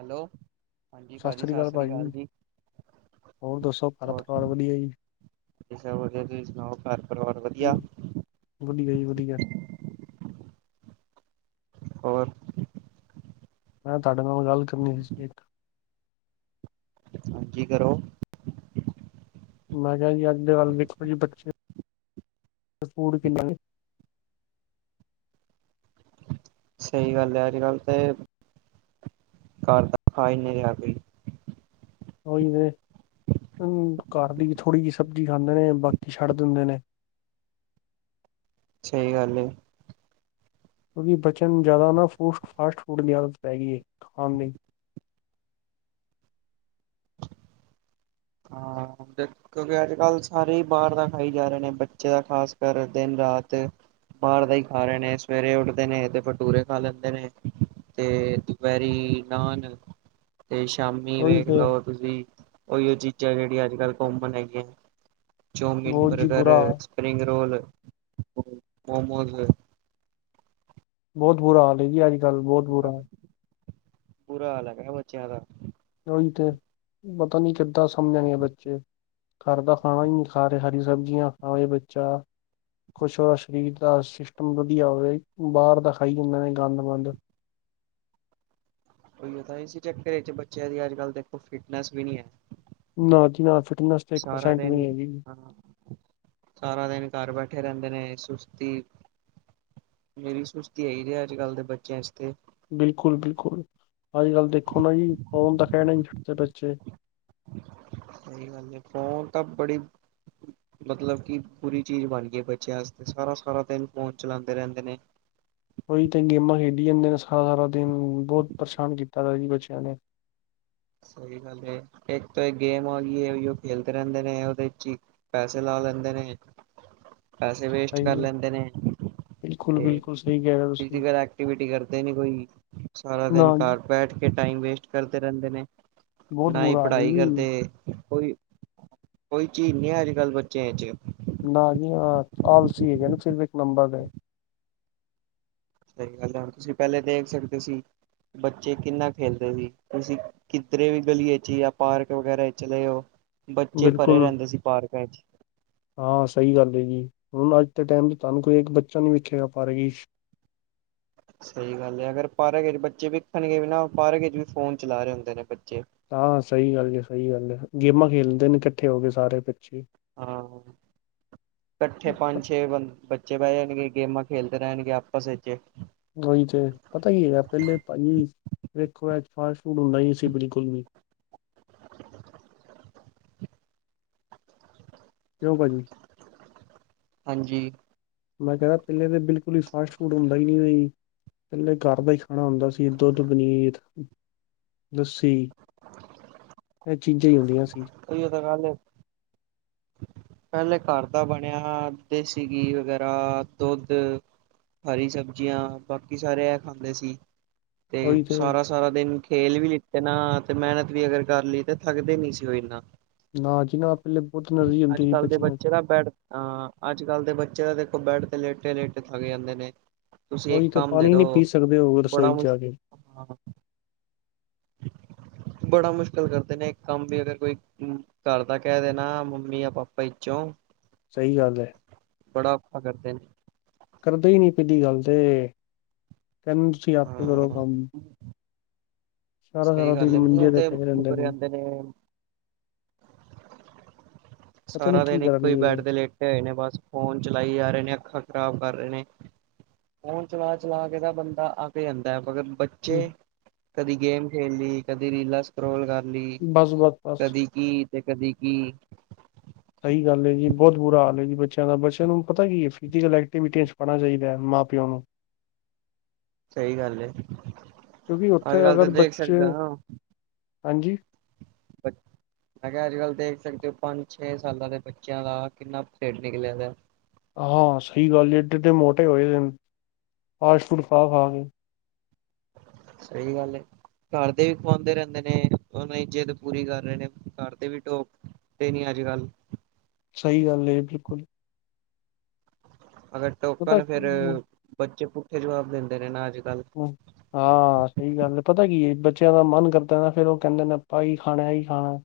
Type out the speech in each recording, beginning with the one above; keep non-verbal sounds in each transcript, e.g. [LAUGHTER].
Hello, ਹਾਂਜੀ ਭਾਜੀ ਸਤਿ ਸ੍ਰੀ ਅਕਾਲ ਜੀ। ਹੋਰ ਦੱਸੋ ਭ ਤ ਵੀਆ ਜੀ। [UNINTELLIGIBLE] ਠੀਕ ਸਭ ਵਧੀਆ ਤੁਸੀਂ ਸੁਣਾਓ ਘਰ ਪਰਿਵਾਰ ਵਧੀਆ। ਵਧੀਆ ਜੀ ਵਧੀਆ। ਹੋਰ ਮੈਂ ਤੁਹਾਡੇ ਨਾਲ ਗੱਲ ਕਰਨੀ ਸੀ ਇੱਕ ਹਾਂਜੀ ਕਰੋ। ਮੈਂ ਕਿਹਾ ਜੀ ਅੱਜ ਦੇ ਵੱਲ ਵੇਖੋ ਜੀ ਬੱਚੇ, ਫੂ ਕਿੰਨਾ ਨੇ ਸਹੀ ਗੱਲ ਹੈ ਅੱਜ ਕੱਲ ਤੇ, ਘਰ ਦਾ ਖਾ ਰਿਹਾ ਕੋਈ। ਉਹੀ ਨੇ ਘਰ ਦੀ ਥੋੜੀ ਜਿਹੀ ਸਬਜ਼ੀ ਖਾਂਦੇ ਨੇ ਬਾਕੀ ਛੱਡ ਦਿੰਦੇ ਨੇ। ਸਹੀ ਗੱਲ ਏ। ਕਿਉਂਕਿ ਬੱਚਿਆਂ ਨੂੰ ਜ਼ਿਆਦਾ ਫੂ ਫਾਸਟ ਫੂਡ ਦੀ ਆਦਤ ਪੈ ਗਈ ਹੈ ਖਾਣ ਲਈ। ਹਾਂ, ਕਿਉਂਕਿ ਅੱਜ ਕੱਲ੍ਹ ਸਾਰੇ ਹੀ ਬਾਹਰ ਦਾ ਖਾਈ ਜਾ ਰਹੇ ਨੇ ਬੱਚਾ ਖਾਸ ਕਰ ਦਿਨ ਰਾਤ। ਬਾਹਰ ਦਾ ਹੀ ਖਾ ਰਹੇ ਨੇ ਸਵੇਰੇ ਉੱਠਦੇ ਨੇ ਤੇ ਭਟੂਰੇ ਖਾ ਲੈਂਦੇ ਨੇ। ਤੇ ਦੁਪਹਿਰੀ ਨਾਨ। ਤੇ ਸ਼ਾਮੀ ਉਹੀ ਵੇਖ ਤੇ ਲਓ ਤੁਸੀਂ ਉਹੀਓ ਚੀਜ਼ਾਂ ਜਿਹੜੀਆਂ ਅੱਜ -ਕੱਲ੍ਹ ਕੋਮਣ ਹੈਗੀਆਂ। ਚੌਮੀਨ, ਬਹੁਤ ਜੀ ਬਰਗਰ, ਬੁਰਾ ਹਾਲ- ਸਪ੍ਰਿੰਗ ਰੋਲ, ਮੋਮੋਜ਼। ਬਹੁਤ ਬੁਰਾ ਹਾਲ ਹੈ ਜੀ ਅੱਜ ਕੱਲ੍ਹ ਬਹੁਤ ਬੁਰਾ ਬੁਰਾ ਹਾਲ ਹੈਗਾ ਬੱਚਿਆਂ ਦਾ। ਉਹੀ ਤੇ, ਪਤਾ ਨੀ ਕਿੱਦਾਂ ਸਮਝਣਗੇ ਬੱਚੇ। ਘਰ ਦਾ ਖਾਣਾ ਹੀ ਨੀ ਖਾ ਰਹੇ, ਹਰੀ ਸਬਜ਼ੀਆਂ ਖਾਵੇ ਬੱਚਾ ਕੁਛ ਹੋਆ ਸਰੀਰ ਦਾ ਸਿਸਟਮ ਵਧੀਆ ਹੋਵੇ, ਬਾਹਰ ਦਾ ਖਾਈ ਜਾਂਦੇ ਨੇ ਗੰਦ ਮੰਦ। ਉਹੀ ਤੇ ਇਸ ਚੱਕਰ ਚ ਬੱਚਿਆਂ ਦੀ ਅੱਜ- ਕੱਲ ਦੇਖੋ ਫਿਟਨਸ ਵੀ ਨੀ ਹੈ। ਨਾ ਜੀ ਨਾ ਫਿਟਨੈਸ ਤੇ ਇੱਕ ਸਾਰਾ ਪਰਸੈਂਟ ਦਿਨ ਵੀ ਹੈਗੀ ਜੀ। ਹਾਂ ਸਾਰਾ ਦਿਨ ਘਰ ਬੈਠੇ ਰਹਿੰਦੇ ਨੇ ਸੁਸਤੀ। ਮੇਰੀ ਸੁਸਤੀ ਆ ਦੀ ਏ ਅੱਜ ਕੱਲ੍ਹ ਦੇ ਬੱਚਿਆਂ ਚ ਤੇ। ਬਿਲਕੁਲ ਬਿਲਕੁਲ ਅੱਜ ਕੱਲ ਦੇਖੋ ਨਾ ਜੀ ਫੋਨ ਦਾ ਖੈੜਾ ਨੀ ਛੱਡਦੇ ਬੱਚੇ ਸਹੀ ਗੱਲ ਹੈ, ਫੋਨ ਤਾਂ ਬੜੀ ਮਤਲਬ ਕਿ ਬੁਰੀ ਚੀਜ਼ ਬਣ ਗਈਏ ਬੱਚਿਆਂ ਆਸਤੇ ਸਾਰਾ ਸਾਰਾ ਦਿਨ ਫੋਨ ਚਲਾਂਦੇ ਰਹਿੰਦੇ ਨੇ ਉਹੀ ਤੇ ਗੇਮਾਂ ਖੇਡੀ ਜਾਂਦੇ ਨੇ ਸਾਰਾ ਸਾਰਾ ਦਿਨ ਬਹੁਤ ਪਰੇਸ਼ਾਨ ਕੀਤਾ ਦਾ ਜੀ ਬੱਚਿਆਂ ਨੇ। ਸਹੀ ਗੱਲ ਤੋਂ ਇਕ ਤੇ ਗੇਮ ਆ ਗਈ ਏ ਉਹ ਖੇਲਦੇ ਰਹਿੰਦੇ ਨੇ ਉਹਦੇ ਚ ਹੀ ਪੈਸੇ ਲਾ ਲੈਂਦੇ ਨੇ ਪੈਸੇ ਵੇਸਟ ਕਰ ਸਹੀ ਹੈ ਲੈਂਦੇ ਨੇ। ਬਿਲਕੁਲ ਬਿਲਕੁਲ ਸਹੀ ਕਹਿ ਰਹੇ ਹੋ ਤੁਸੀਂ ਫਿਜ਼ੀਕਲ ਐਕਟੀਵਿਟੀ ਕਰਦੇ ਨੀ ਕੋਈ ਸਾਰਾ ਦਿਨ ਨਾ ਜੀ ਘਰ ਬੈਠ ਕੇ ਟਾਈਮ ਵੇਸਟ ਕਰਦੇ ਰਹਿੰਦੇ ਨੇ। ਬਹੁਤ ਨਾ ਹੀ ਬੁਰਾ ਹਾਲ ਹੈ ਪੜ੍ਹਾਈ ਕਰਦੇ ਜੀ ਕੋਈ ਕੋਈ ਚੀਜ਼ ਨਹੀਂ ਹੈ ਅੱਜ ਕੱਲ ਬੱਚਿਆਂ ਚ। ਨਾ ਜੀ ਹ ਆਲਸੀ ਹੈਗੇ ਨੇ ਸਿਰਫ ਇੱਕ ਨੰਬਰ ਦੇ ਸਹੀ ਗੱਲ ਹੈ ਤੁਸੀਂ ਪਹਿਲੇ ਦੇਖ ਸਕਦੇ ਸੀ ਬੱਚੇ ਕਿੰਨਾ ਖੇਲਦੇ ਸੀ ਤੁਸੀਂ ਕਿਧਰੇ ਵੀ ਗਲੀਏ ਚ ਜਾਂ ਪਾਰਕ ਵਗੈਰਾ ਚਲੇ ਜਾਓ ਬੱਚੇ ਭਰੇ ਬਿਲਕੁਲ ਰਹਿੰਦੇ ਸੀ ਪਾਰਕ ਵਿੱਚ। ਹਾਂ ਸਹੀ ਗੱਲ ਹੈ ਜੀ ਹੁਣ ਅੱਜ ਦੇ ਟੈਮ ਚ ' ਤੁਹਾਨੂੰ ਕੋਈ ਇੱਕ ਬੱਚਾ ਨੀ ਵਿੱਖੇਗਾ ਪਾਰਕ ਚ ਸਹੀ ਗੱਲ ਹੈ ਅਗਰ ਪਾਰਕ ਚ ਬੱਚੇ ਵਿਖਣਗੇ ਵੀ ਨਾ ਪਾਰਕ ਚ ਵੀ ਫੋਨ ਚਲਾ ਰਹੇ ਹੁੰਦੇ ਨੇ ਬੱਚੇ ਹਾਂ ਸਹੀ ਗੱਲ ਜੀ ਸਹੀ ਗੱਲ ਹੈ ਗੇਮਾਂ ਖੇਲਦੇ ਨੇ ਇਕੱਠੇ ਹੋ ਕੇ ਸਾਰੇ ਬੱਚੇ- ਹਾਂ ਇਕੱਠੇ ਪੰਜ ਛੇ ਬੱਚੇ ਬੈੰਗੇ ਗੇਮਾਂ ਖੇਲਦੇ ਰਹਿਣਗੇ ਆਪਸ ਚ [UNINTELLIGIBLE] ਗਲੀ ਚ ਪਤਾ ਕੀ ਹੈਗਾ ਪਹਿਲੇ ਭਾਜੀ ਵੇਖੋ ਅੱਜ ਫਾਸਟ ਫੂਡ ਹੁੰਦਾ ਹੀ ਨਹੀਂ ਸੀ ਬਿਲਕੁਲ ਵੀ ਕਿਂ ਕੁ ਜੀ [UNINTELLIGIBLE] ਹਾਂਜੀ, ਮੈਂ ਕਹਿ ਰਿਹਾ ਪਿੱਲੇ ਤੇ ਬਿਲਕੁਲ ਹੀ ਫਾਸਟ ਫੂਡ ਹੁੰਦਾ ਹੀ ਨਹੀਂ ਪਹਿਲੇ ਘਰ ਦਾ ਹੀ ਖਾਣਾ ਹੁੰਦਾ ਸੀ ਦੁੱਧ ਪਨੀਰ ਲੱਸੀ ਇਹ ਚੀਜ਼ਾਂ ਹੀ ਹੁੰਦੀਆਂ ਸੀ ਇਹੀਓ ਤਾਂ ਗੱਲ ਏ ਪਹਿਲੇ ਘਰ ਦਾ ਬਣਿਆ ਦੇਸੀ ਘੀ ਵਗੈਰਾ ਦੁੱਧ ਹਰੀ ਸਬਜ਼ੀਆਂ ਬਾਕੀ ਸਾਰੇ ਇਹ ਖਾਂਦੇ ਸੀ ਤੇ ਸਾਰਾ ਸਾਰਾ ਦਿਨ ਖੇਲ ਵੀ ਲਿੱਤੇ ਨਾ ਤੇ ਮਿਹਨਤ ਵੀ ਅਗਰ ਕਰ ਲਈ ਤੇ ਥੱਕਦੇ ਨੀ ਸੀ ਦੋ ਇਨਾਂ ਨਾ ਜੀ ਨਾ ਪਹਿਲੇ ਬਹੁਤ ਐਨਰਜੀ ਹੁੰਦੀ ਸੀ ਕੱਲ੍ਹ ਦੇ ਬੱਚਿਆਂ ਚ ਬੱਚੇ ਬੈਡ ਹਾਂ ਅੱਜ ਕੱਲ੍ਹ ਦੇ ਬੱਚੇ ਤਾਂ ਦੇਖੋ ਬੈਡ ਤੇ ਲੇਟੇ ਲੇਟੇ ਥੱਕ ਜਾਂਦੇ ਨੇ ਤੁਸੀਂ ਉਹੀ ਇੱਕ ਤੇ ਕੰਮ ਦੇ ਪਾਣੀ ਦੋ ਨੀ ਪੀ ਸਕਦੇ ਹੋ ਬੜਾ ਰਸੋਈ ਚ ਜਾ ਕੇ ਮੁਸ਼ਕ ਬੜਾ ਮੁਸ਼ਕਲ ਕਰਦੇ ਨੇ ਇੱਕ ਕੰਮ ਵੀ ਅਗਰ ਕੋਈ ਘਰ ਦਾ ਕਹਿ ਦੇਣਾ ਮੰਮੀ ਜਾਂ ਪਾਪਾ ਇੱਚੋ ਸਹੀ ਗੱਲ ਹੈ ਬੜਾ [UNINTELLIGIBLE] ਕਰਦੇ ਨੇ ਕਰਦੇ ਹੀ ਨੀ ਪਹਿਲੀ ਗੱਲ ਤੇ ਕਹਿੰਦੇ ਤੁਸੀਂ ਆਪੇ ਕਰੋ ਹਾਂ ਕੰਮ ਸਾਰਾ ਸਹੀ ਸਾਰਾ ਗੱਲ ਦਿਨ ਏ ਮੂੰਹ ਮੰਜੇ ਤੇ ਪਏ ਰਹਿੰਦੇ ਮੁਕਰ ਜਾਂਦੇ ਨੇ ਪਤਾ ਨੀ ਸਾਰਾ ਕੀ ਦਿਨ ਇੱਕੋ ਹੀ ਕਰਨਗੇ ਬੈਡ ਤੇ ਲੇਟੇ ਹੋਏ ਨੇ ਬਸ ਫੋਨ ਚਲਾਈ ਜਾ ਰਹੇ ਨੇ ਅੱਖਾਂ ਖ਼ਰਾਬ ਕਰ ਰਹੇ ਨੇ ਫੋਨ ਚਲਾ ਚਲਾ ਕੇ ਤਾਂ ਬੰਦਾ ਅੱਕ ਜਾਂਦੈ ਮਗਰ ਬੱਚੇ ਕਦੀ ਗੇਮ ਖੇਲ ਲਈ ਕਦੀ ਰੀਲਾਂ ਸਕਰੋਲ ਕਰ ਲਈ ਬਸ ਬਸ ਬਸ ਕਦੀ ਕੀ ਤੇ ਕਦੀ ਕੀ ਸਹੀ ਗੱਲ ਏ ਜੀ ਬਹੁਤ ਬੁਰਾ ਹਾਲ ਏ ਜੀ ਬੱਚਿਆਂ ਦਾ ਬੱਚਿਆਂ ਨੂੰ ਪਤਾ ਕੀ ਹੈ ਫਿਜ਼ਕਲ ਐਕਟੀਵਿਟ ਚਾਹੀਦੈ ਮਾਂ ਪਿਓ ਨੂੰ [UNINTELLIGIBLE] [INAUDIBLE] ਸਹੀ ਗੱਲ ਹੈ ਕਿਉਂਕਿ ਉੱਥੇ ਅੱਜ ਕੱਲ ਤਾਂ ਅਗਰ ਦੇਖ ਬੱਚੇ ਸਕਦੇ ਅ ਹਾਂਜੀ ਮੈਂ ਕਿਹਾ ਅੱਜ ਕੱਲ ਦੇਖ ਸਕਦੇ ਹੋ ਪੰਜ ਛੇ ਸਾਲਾਂ ਦੇ ਬੱਚਿਆਂ ਦਾ ਕਿੰਨਾ ਪਰੇਡ ਨਿਕਲਿਆ ਹਾਂ ਸਹੀ ਗੱਲ ਜ ਇਏਡੇ ਡੇ ਮੋਟੇ ਹੋਏ ਫਾਸਟ ਫੂਟ ਖਾ ਖਾ ਕੇ ਸਹੀ ਗੱਲ ਏ ਘਰ ਦੇ ਵੀ ਖਵਾਉਂਦੇ ਰਹਿੰਦੇ ਨੇ ਉਹਨਾਂ ਦੀ ਇੱਜਤ ਪੂਰੀ ਕਰ ਰਹੇ ਨੇ ਘਰ ਦੇ ਵੀ ਟਢੋਕ ਤੇ ਨੀ ਅੱਜ ਕੱਲ੍ਹ ਸਹੀ ਗੱਲ ਬਿਲਕੁਲ ਅਗਰ ਪਤਾ ਟੋਕਨ ਫੇਰ ਬੱਚੇ ਪੁੱਠੇ ਜਵਾਬ ਦਿੰਦੇ ਨੇ ਨਾ ਅੱਜ ਕੱਲ ਹਾਂ ਹਾਂ ਸਹੀ ਗੱਲ ਹੈ ਪਤਾ ਕੀ ਹੈ ਬੱਚਿਆਂ ਦਾ ਮਨ ਕਰਦਾ ਨਾ ਫੇਿਰ ਉਹ ਕਹਿੰਦੇ ਨੇ ਆਪਾਂ ਹੀ ਖਾਣਾ ਇਹੀ ਖਾਣਾ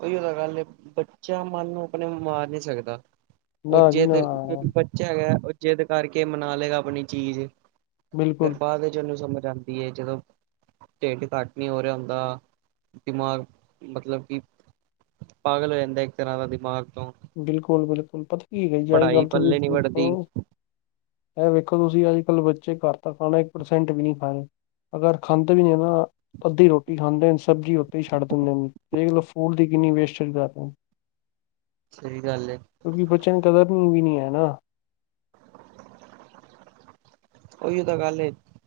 ਉਹੀ ਉਹਦਾ ਗੱਲ ਬੱਚਾ ਮਨ ਨੂੰ ਆਪਣੇ ਮਾਰ ਨਹੀਂੀ ਸਕਦਾ ਨਾ ਜੀ ਉਜੇ ਨਾ ਤੇਂਕ ਹੈਗਾ ਉਹ ਜਿੱਦ ਕਰਕੇ ਮਨਾ ਲਏਗਾ ਆਪਣੀ ਚੀਜ਼ ਫਿਰ ਬਿਲਕੁਲ ਬਾਅਦ ਚ ਉਹਨੂੰ ਸਮਝ ਆਉਂ ਜਦੋਂ ਢਿੱਡ ਘੱਟ ਨਹੀਂ ਹੋ ਰਿਹਾ ਹੁੰਦਾ ਦਿਮਾਗ ਮਤਲਬ ਕਿ ਪਗਲ ਹੰਦ ਇਤੇਾਰ ਦੀ ਮਾਗ ਤੋਂ ਬਿਲਕੁਲ ਬਿਲਕੁਲ ਪਤਾ ਕੀ ਕਹੀ ਅੱਜ ਪੜ੍ਹਾਈ ਕੱਲ ਤੁਸੀਂ ਪੱਲੇ ਨੀ ਦੇਖ ਵੜਦੀ ਇਹ ਵੇਖੋ ਤੁਸੀਂ ਅੱਜ ਕੱਲ ਬੱਚੇ ਘਰ ਤਾਂ ਖਾਣਾ ਇੱਕ ਪਰਸੈਂਟ ਵੀ ਨਹੀਂੀ ਖਾ ਰ ਅਗਰ ਖੰਦੇ ਵੀ ਨਹੀਂ ਨਾ ਅੱਧੀ ਰੋਟੀ ਖਾਂਦੇ ਹਨ ਸਬਜ਼ੀ ਉੱਤੇ ਹੀ ਛੱਡ ਦਿੰਦੇ ਨੇ ਤੇਲੋ ਫੂਲ ਦੀ ਕਿੰਨੀ ਵੇਸਟਜ ਕਰਦੇ ਸਹੀ ਗੱਲ ਏ ਕਿਉਂਕਿ ਬੱਚਿਆਂ ਨੂੰ ਕਦਰਨੀ ਵੀ ਨੀ ਹੈ ਨਾ ਉਹੀ ਤਾਂ ਗੱਲ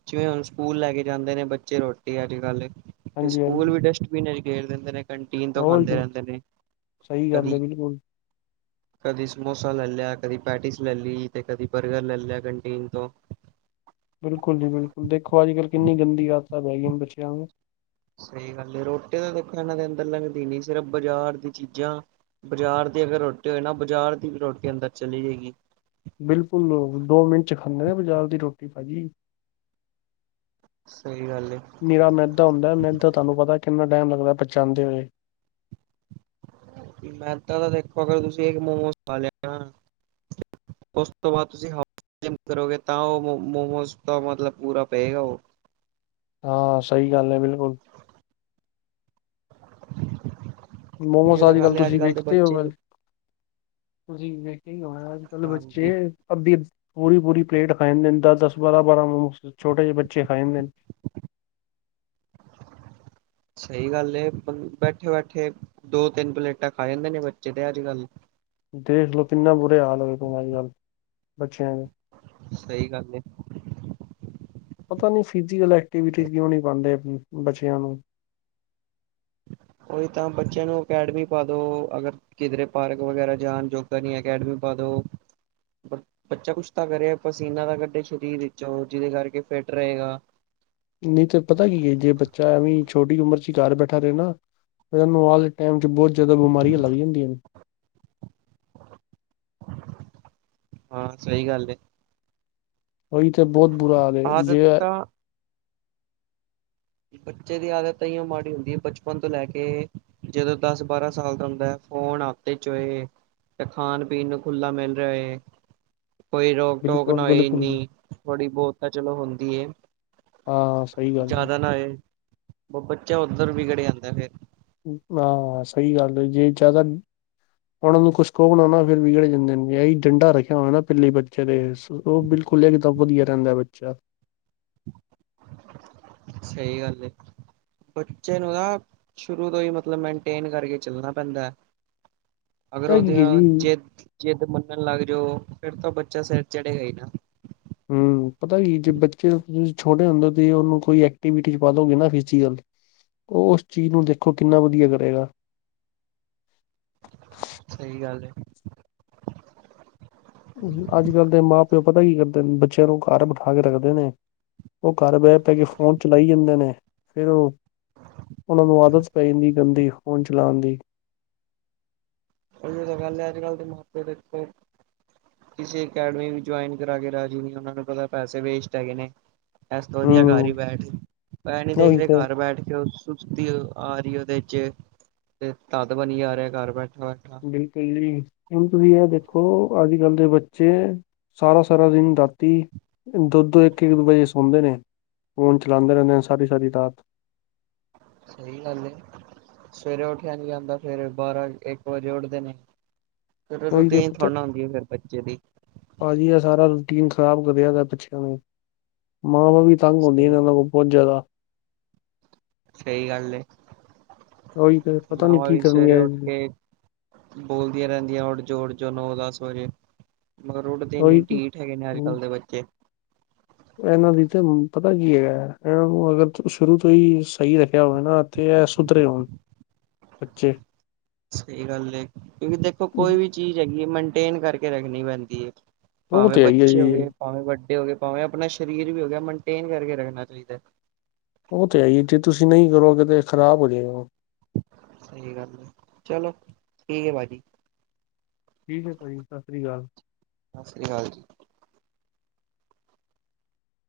ਜਿਵੇਂ ਹੁਣ ਸਕੂਲ ਲੈ ਕੇ ਜਾਂਦੇ ਨੇ ਬੱਚੇ ਰੋਟੀ ਅੱਜ ਕੱਲ ਤੇ ਹਾਂਜੀ ਸਕੂਲ ਹਾਂਜੀ ਵੀ ਡਸਟਬਿਨ ਚ ਘੇਰ ਦਿੰਦੇ ਨੇ ਕੰਟੀਨ ਤੋਂ ਹੋਰ ਖਾਂਦੇ ਕੀ ਰਹਿੰਦੇ ਨੇ ਸਹੀ ਗੱਲ ਕਦੀ ਹੈ ਬਿਲਕੁਲ ਕਦੀ ਸਮੋਸਾ ਲੈ ਲਿਆ ਕਦੀ ਪੈਟੀਜ਼ ਲੈ ਲਈ ਤੇ ਕਦੀ ਬਰਗਰ ਲੈ ਲਿਆ ਕੰਟੀਨ ਤੋਂ ਬਿਲਕੁਲ ਜੀ ਬਿਲਕੁਲ ਦੇਖੋ ਅੱਜ ਕੱਲ੍ਹ ਕਿੰਨੀ ਗੰਦੀ ਆਤਾਂ ਪੈ ਗਈ ਨੇ ਬੱਚਿਆਂ ਨੂੰ ਸਹੀ ਗੱਲ ਰੋਟੀ ਤਾਂ ਦੇਖੋ ਇਹਨਾਂ ਦੇ ਅੰਦਰ ਲੰਘਦੀ ਨੀ ਸਿਰਫ ਬਾਜ਼ਾਰ ਦੀ ਚੀਜ਼ਾਂ ਬਾਜ਼ਾਰ ਦੀ ਅਗਰ ਰੋਟੀ ਹੋਏ ਨਾ ਬਾਜ਼ਾਰ ਦੀ ਰੋਟੀ ਕੇ ਅੰਦਰ ਚਲੀ ਜਾਏਗੀ ਬਿਲਕੁਲ ਦੋ ਮਿੰਟ ਚ ਖਾਂਦੇ ਨੇ ਬਾਜਾਰ ਦੀ ਰੋਟੀ ਭਾਜੀ ਸਹੀ ਗੱਲ ਏ ਨੇਰਾ ਮਹਿੰਦਾ ਹੁੰਦਾ ਮਹਿੰਦਾ ਤੁਹਾਨੂੰ ਪਤਾ ਕਿੰਨਾ ਟਾਈਮ ਲੱਗਦਾ ਪ ਬਚਾਉਂਦੇ ਹੋਏ ਮੈਂਦ ਤਾਂ ਦੇਖੋ ਅਗਰ ਤੁਸੀਂ ਇੱਕ ਮੋਮੋਸ ਪਾ ਲਿਆਣਾ ਉਸ ਤੋਂ ਬਾਅਦ ਤੁਸੀਂ ਮ ਕਰੋਗੇ ਤਾਂ ਉਹ ਮੋਮੋਸ ਤਾਂ ਮਤਲਬ ਪੂਰਾ ਪਏਗਾ ਉਹ ਹਾਂ ਸਹੀ ਗੱਲ ਹੈ ਬਿਲਕੁਲ [INAUDIBLE] ਮੋਮੋਸ ਇਹ ਤਾਂ ਅਜ ਕੱਲ ਗੱਲ ਏ ਤੁਸੀਂ ਅੱਜ-ਕੱਲ੍ਹ ਦੇ ਵੇਖਦੇ ਬੱਚੇ ਹੋ ਤੁਸੀਂ ਵੇਖ ਹੋ ਅੱਜ ਕੱਲ ਬੱਚੇ ਹਾਂਜੀ ਆਪਦੀ ਪੂਰੀ ਪੂਰੀ ਪਲੇਟ ਖਾ ਜਾਂਦੇ ਨੇ ਦਸ ਦਸ ਬਾਰਾਂ ਬਾਰਾਂ ਮੋਮੋਸ ਛੋਟੇ ਜਿਹੇ ਬੱਚੇ ਖਾ ਜਾਂਦੇ ਨੇ ਸਹੀ ਗੱਲ ਬੈਠੇ ਬੈਠੇ ਦੋ ਤਿੰਨ ਪਲੇਟਾਂ ਖਾ ਜਾਂਦੇ ਨੇ ਬੱਚੇ ਤੇ ਅੱਜ ਕੱਲ੍ਹ ਦੇਖਲਓ ਕਿੰਨਾ ਬੁਰੇ ਹਾਲ ਹੋਵੇ ਤੂੰ ਅੱਜ ਕੱਲ ਬੱਚਿਆਂ ਦੇ ਸਹੀ ਗੱਲ ਪਤਾ ਨੀ ਫਿਜ਼ਕਲ ਐਕਟੀਵਿਟੀ ਕਿਉਂ ਨਹੀਂ ਪਾਉਂਦੇ ਬੱਚਿਆਂ ਨੂੰ ਉਹੀ ਤਾਂ ਬੱਚਿਆਂ ਨੂੰ ਅਕੈਡਮੀ ਪਾ ਦੋ ਅਗਰ ਕਿਧਰੇ ਪਾਰਕ ਵਗੈਰਾ ਜਾਣ ਜੋੀ ਅਕੈਡਮੀ ਪਾ ਦੋ ਬੱਚਾ ਕੁਛ ਤਾਂ ਕਰੇ ਪਸੀਨਾ ਤਾਂ ਕੱਢੇ ਸਰੀਰ ਵਿੱਚੋਂ ਜਿਹਦੇ ਕਰਕੇ ਫਿਟ ਰਹੇਗਾ ਨਹੀਂ ਤੇ ਪਤਾ ਕੀ ਜੇ ਬੱਚਾ ਐਵੇਂ ਛੋਟੀ ਉਮਰ ਚ ਹੀ ਘਰ ਬੈਠਾ ਰਹੇ ਨਾ ਇਹਨੂੰ ਆ ਟਾਈਮ 'ਚ ਬਹੁਤ ਜ਼ਿਆਦਾ ਬਿਮਾਰੀਆਂ ਲੱਗ ਜਾਂਦੀਆਂ ਨੇ ਹਾਂ ਸਹੀ ਗੱਲ ਉਹੀ ਤੇ ਬਹੁਤ ਬੁਰਾ ਹਾਲ ਆਦਤ ਜੇ ਤਾਂ ਬੱਚੇ ਦੀ ਆਦਤ ਤਾਂ ਇ ਮਾੜੀ ਹੁੰਦੀ ਹੈ ਬਚਪਨ ਤੋਂ ਲੈ ਕੇ ਜਦੋਂ ਦਸ ਬਾਰਾਂ ਸਾਲ ਦਾ ਹੁੰਦਾ ਫੋਨ ਚੋਏ ਤੇ ਖਾਣ-ਪੀਣ ਨੂੰ ਖੁੱਲ੍ਹਾ ਮਿਲ ਰਿਹਾ ਹੈ। ਕੋਈ ਰੋਕ ਟੋਕ ਨਾ ਬਿਲਕੁਲ ਹੋਏ, ਬਿਲਕੁਲ ਇੰਨੀ ਥੋੜ੍ਹੀ ਬਹੁਤ ਤਾਂ ਚਲੋ ਹੁੰਦੀ। ਹਾਂ ਸਹੀ ਗੱਲ ਹੈ। ਜ਼ਿਆਦਾ ਬੱਚਾ ਉੱਧਰ ਵਿਗੜ ਜਾਂਦਾ ਫੇਰ, ਹਾਂ ਸਹੀ ਗੱਲ ਜੇ ਜ਼ਿਆਦਾ। ਉਹਨਾਂ ਨੂੰ ਕੁਛ ਕੋ ਬਣਾ ਨਾ, ਫਿਰ ਵਿਗੜ ਜਾਂਦੇ ਨੇ ਡੰਡਾ ਰੱਖਿਆ ਹੋਣਾ ਨਾ ਪਿੱਲੀ ਬੱਚੇ ਦੇ, ਉਹ ਬਿਲਕੁਲ ਇਹ ਤਾਂ ਵਧੀਆ ਰਹਿੰਦਾ ਬੱਚਾ, ਸਹੀ ਗੱਲ ਐ। ਬੱਚੇ ਨੂੰ ਨਾ ਸ਼ੁਰੂ ਤੋਂ ਹੀ ਮਤਲਬ ਮੇਨਟੇਨ ਕਰਕੇ ਚੱਲਣਾ ਪੈਂਦਾ ਹੈ। [UNINTELLIGIBLE] ਅਗਰ ਪਤਾ ਕੀ ਹੈ ਉਹਦੀਆਂ ਜੀ ਜਿੱਦ-ਜਿੱਦ ਮੰਨਣ ਲੱਗ ਜਾਓ, ਫਿਰ ਤਾਂ ਬੱਚਾ ਸਿਰ ਚੜੇਗਾ ਹੀ ਨਾ ਹੂੰ ਪਤਾ ਕੀ ਜੇ ਬੱਚੇ ਤੁਂ ਛੋਟੇ ਹੁੰਦੇ, ਤੇ ਉਹਨੂੰ ਕੋਈ ਐਕਟੀਵਿਟੀ ਚ ਪਾ ਦਓਗੇ ਨਾ ਫਿਜ਼ਕਲ ਉਹ ਉਸ ਚੀਜ਼ ਨੂੰ ਦੇਖੋ, ਕਿੰਨਾ ਵਧੀਆ ਕਰੇਗਾ। ਸਹੀ ਗੱਲ ਐ। ਅੱਜ ਕੱਲ੍ਹ ਦੇ ਮਾਂ ਪਿਓ ਪਤਾ ਕੀ ਕਰਦੇ ਨੇ ਬੱਚਿਆਂ ਨੂੰ ਘਰ ਬਿਠਾ ਕੇ ਰੱਖਦੇ ਨੇ, ਉਹ ਘਰ ਬਹਿ ਪੈ ਕੇ ਫੋਨ ਚਲਾਈ ਜਾਂਦੇ ਨੇ, ਫੇਰ ਉਹ ਉਹਨਾਂ ਨੂੰ ਆਦਤ ਪੈਂਦੀ, ਗੰਦੀ ਫੋਨ ਚਲਾਉਣ ਦੀ, ਇ ਤਾਂ ਗੱਲ ਹੈ, ਅੱਜ-ਕੱਲ ਦੇ ਮਾਪੇ ਦੇ, ਕਿਸੇ ਅਕੈਡਮੀ ਵੀ ਜੁਆਇਨ ਕਰਾ ਕੇ ਰਾਜੀ, ਉਹਨਾ ਨੂੰ ਪਤਾ ਪੈਸੇ ਵੇਸਟ ਹੈਗੇ ਨੇ, ਇਸ ਤੋਂ ਵਧੀਆ ਘਰ ਹੀ ਹੂੰ ਬੈਠ ਐ ਨੀ ਦੇਖ ਉਹੀ ਰਹੇ ਤੇ ਘਰ ਬੈਠ ਕੇ ਔ ਸੁਸਤੀ ਆ ਰਹੀ ਉਹਦੇ ਚ ਤੇ ਤੱਦ ਬਣੀ ਆ ਰਿਹਾ ਘਰ ਬੈਠਾ ਹੋ। ਬਿਲਕੁਲ ਜੀ, ਕਿਉਂ ਤੁਸੀਂ ਇਹ ਦੇਖੋ ਅੱਜ-ਕੱਲ੍ਹ ਦੇ ਬੱਚੇ ਸਾਰਾ-ਸਾਰਾ ਦਿਨ, ਰਾਤੀ ਦੋ-ਦੋ, ਇੱਕ-ਇੱਕ ਵਜੇ ਸੌਂਦੇ ਨੇਂ ਫੋਨ ਚਲਾਂਦੇ ਰਹਿੰਦੇ ਨੇ ਸਾਰੀ-ਸਾਰੀ ਰਾਤ। ਸਹੀ ਗੱਲ ਏ, ਸਵੇਰੇ ਉੱਠਿਆ ਨੀਂ ਜਾਂਦਾ ਫੇਰ ਬਾਰਾਂ-ਇੱਕ ਵਜੇ ਉੱਠਦੇ ਨੇਂ। ਫੇਰ ਉਹੀ ਰੂਟੀਨ ਥੋੜ੍ਹਾ ਨਾਂ ਹੁੰਦੀ ਐ ਫੇਰ ਬੱਚੇ ਦੀ। ਪਾਜੀ ਆ ਸਾਰਾ ਰੂਟੀਨ ਖ਼ਰਾਬ ਕਰਿਆ ਦਾ ਹੈ ਬੱਚਿਆਂ ਨੇ ਮਾਂਵਾ ਵੀ ਤੰਗ ਹੁੰਦੀਆ ਸਹੀ ਇਹਨਾ ਗੱਲ ਕੋਲੋ ਬਹੁਤ ਜ਼ਿਆਦਾ। ਸਹੀ ਗੱਲ ਏ ਉਹੀ ਤੇ ਪਤਾ ਨੀ ਮਾਵਾਂ ਕੀ ਵੀ ਕਰਨਗੇ ਸਵੇਰੇ ਉੱਠ ਇਹ। ਕੇ ਬੋਲਦੀਆਂ ਰਹਿੰਦੀਆਂ ਉਠ ਜੋੋ ਉਠ ਜੋ ਨੌ-ਦਸ ਵਜੇ। ਮਗਰ ਓਠਦੇ ਹੀ ਨੀ ਉਹੀ ਤੇ ਢੀਠ ਹੈਗੇ ਨੇ ਹੁਣ ਅੱਜ-ਕੱਲ ਦੇ ਬੱਚੇ। ਇਹਨਾਂ ਦੀ ਤੇ ਪਤਾ ਕੀ ਹੈਗਾ ਅਗਰ [UNINTELLIGIBLE] ਸ਼ੁਰੂ ਤੋਂ ਹੀ ਸਹੀ ਰੱਖਿਆ ਹੋਵੇ ਨਾ ਤੇ ਐ ਸੁਧਰੇ ਹੋਨ ਬੱਚੇ। ਸਈ ਗਾੱਲ ਏ, ਕਯੋਂਕਿ ਦੇਖੋ ਕੋਈ ਵੀ ਚੀਜ਼ ਹੈਗੀ ਏ ਮੇਨਟੇਨ ਕਾਰਕੇ ਰੱਖਨੀ ਪੈਂਦੀ ਏ। ਉਹ ਪਾਵੇਂ ਤੇ ਹੈ ਹੀ ਹੈ ਬੱਚੇ ਜੀ ਹੋਗੇ, ਪਾਵੇਂ ਵੱਡੇ ਹੋਗੇ, ਪਾਵੇਂ ਆਪਨਾ ਸ਼ਰੀਰ ਵੀ ਹੋਗੇਆ ਮਨਟੇਨ ਕਰਕੇ ਰੱਖਨਾ ਚਾਈਦਾ। ਓ ਤੇ ਹੈਈ ਏ ਜੇ ਤੁਸੀ ਨਈ ਕਰੋਗੇ ਤੇ ਖ਼ਰਾਬ ਹੋਜੇਗਾ। ਸਈ ਗਾੱਲ ਏ, ਚਲੋ ਠੀਕ ਏ ਪਾਜੀ। ਠੀਕ ਏ ਪਾਜੀ, ਸਾਸ੍ਰੀ ਕਾਲ। ਸਾਸ੍ਰੀ ਕਾਲ ਜੀ।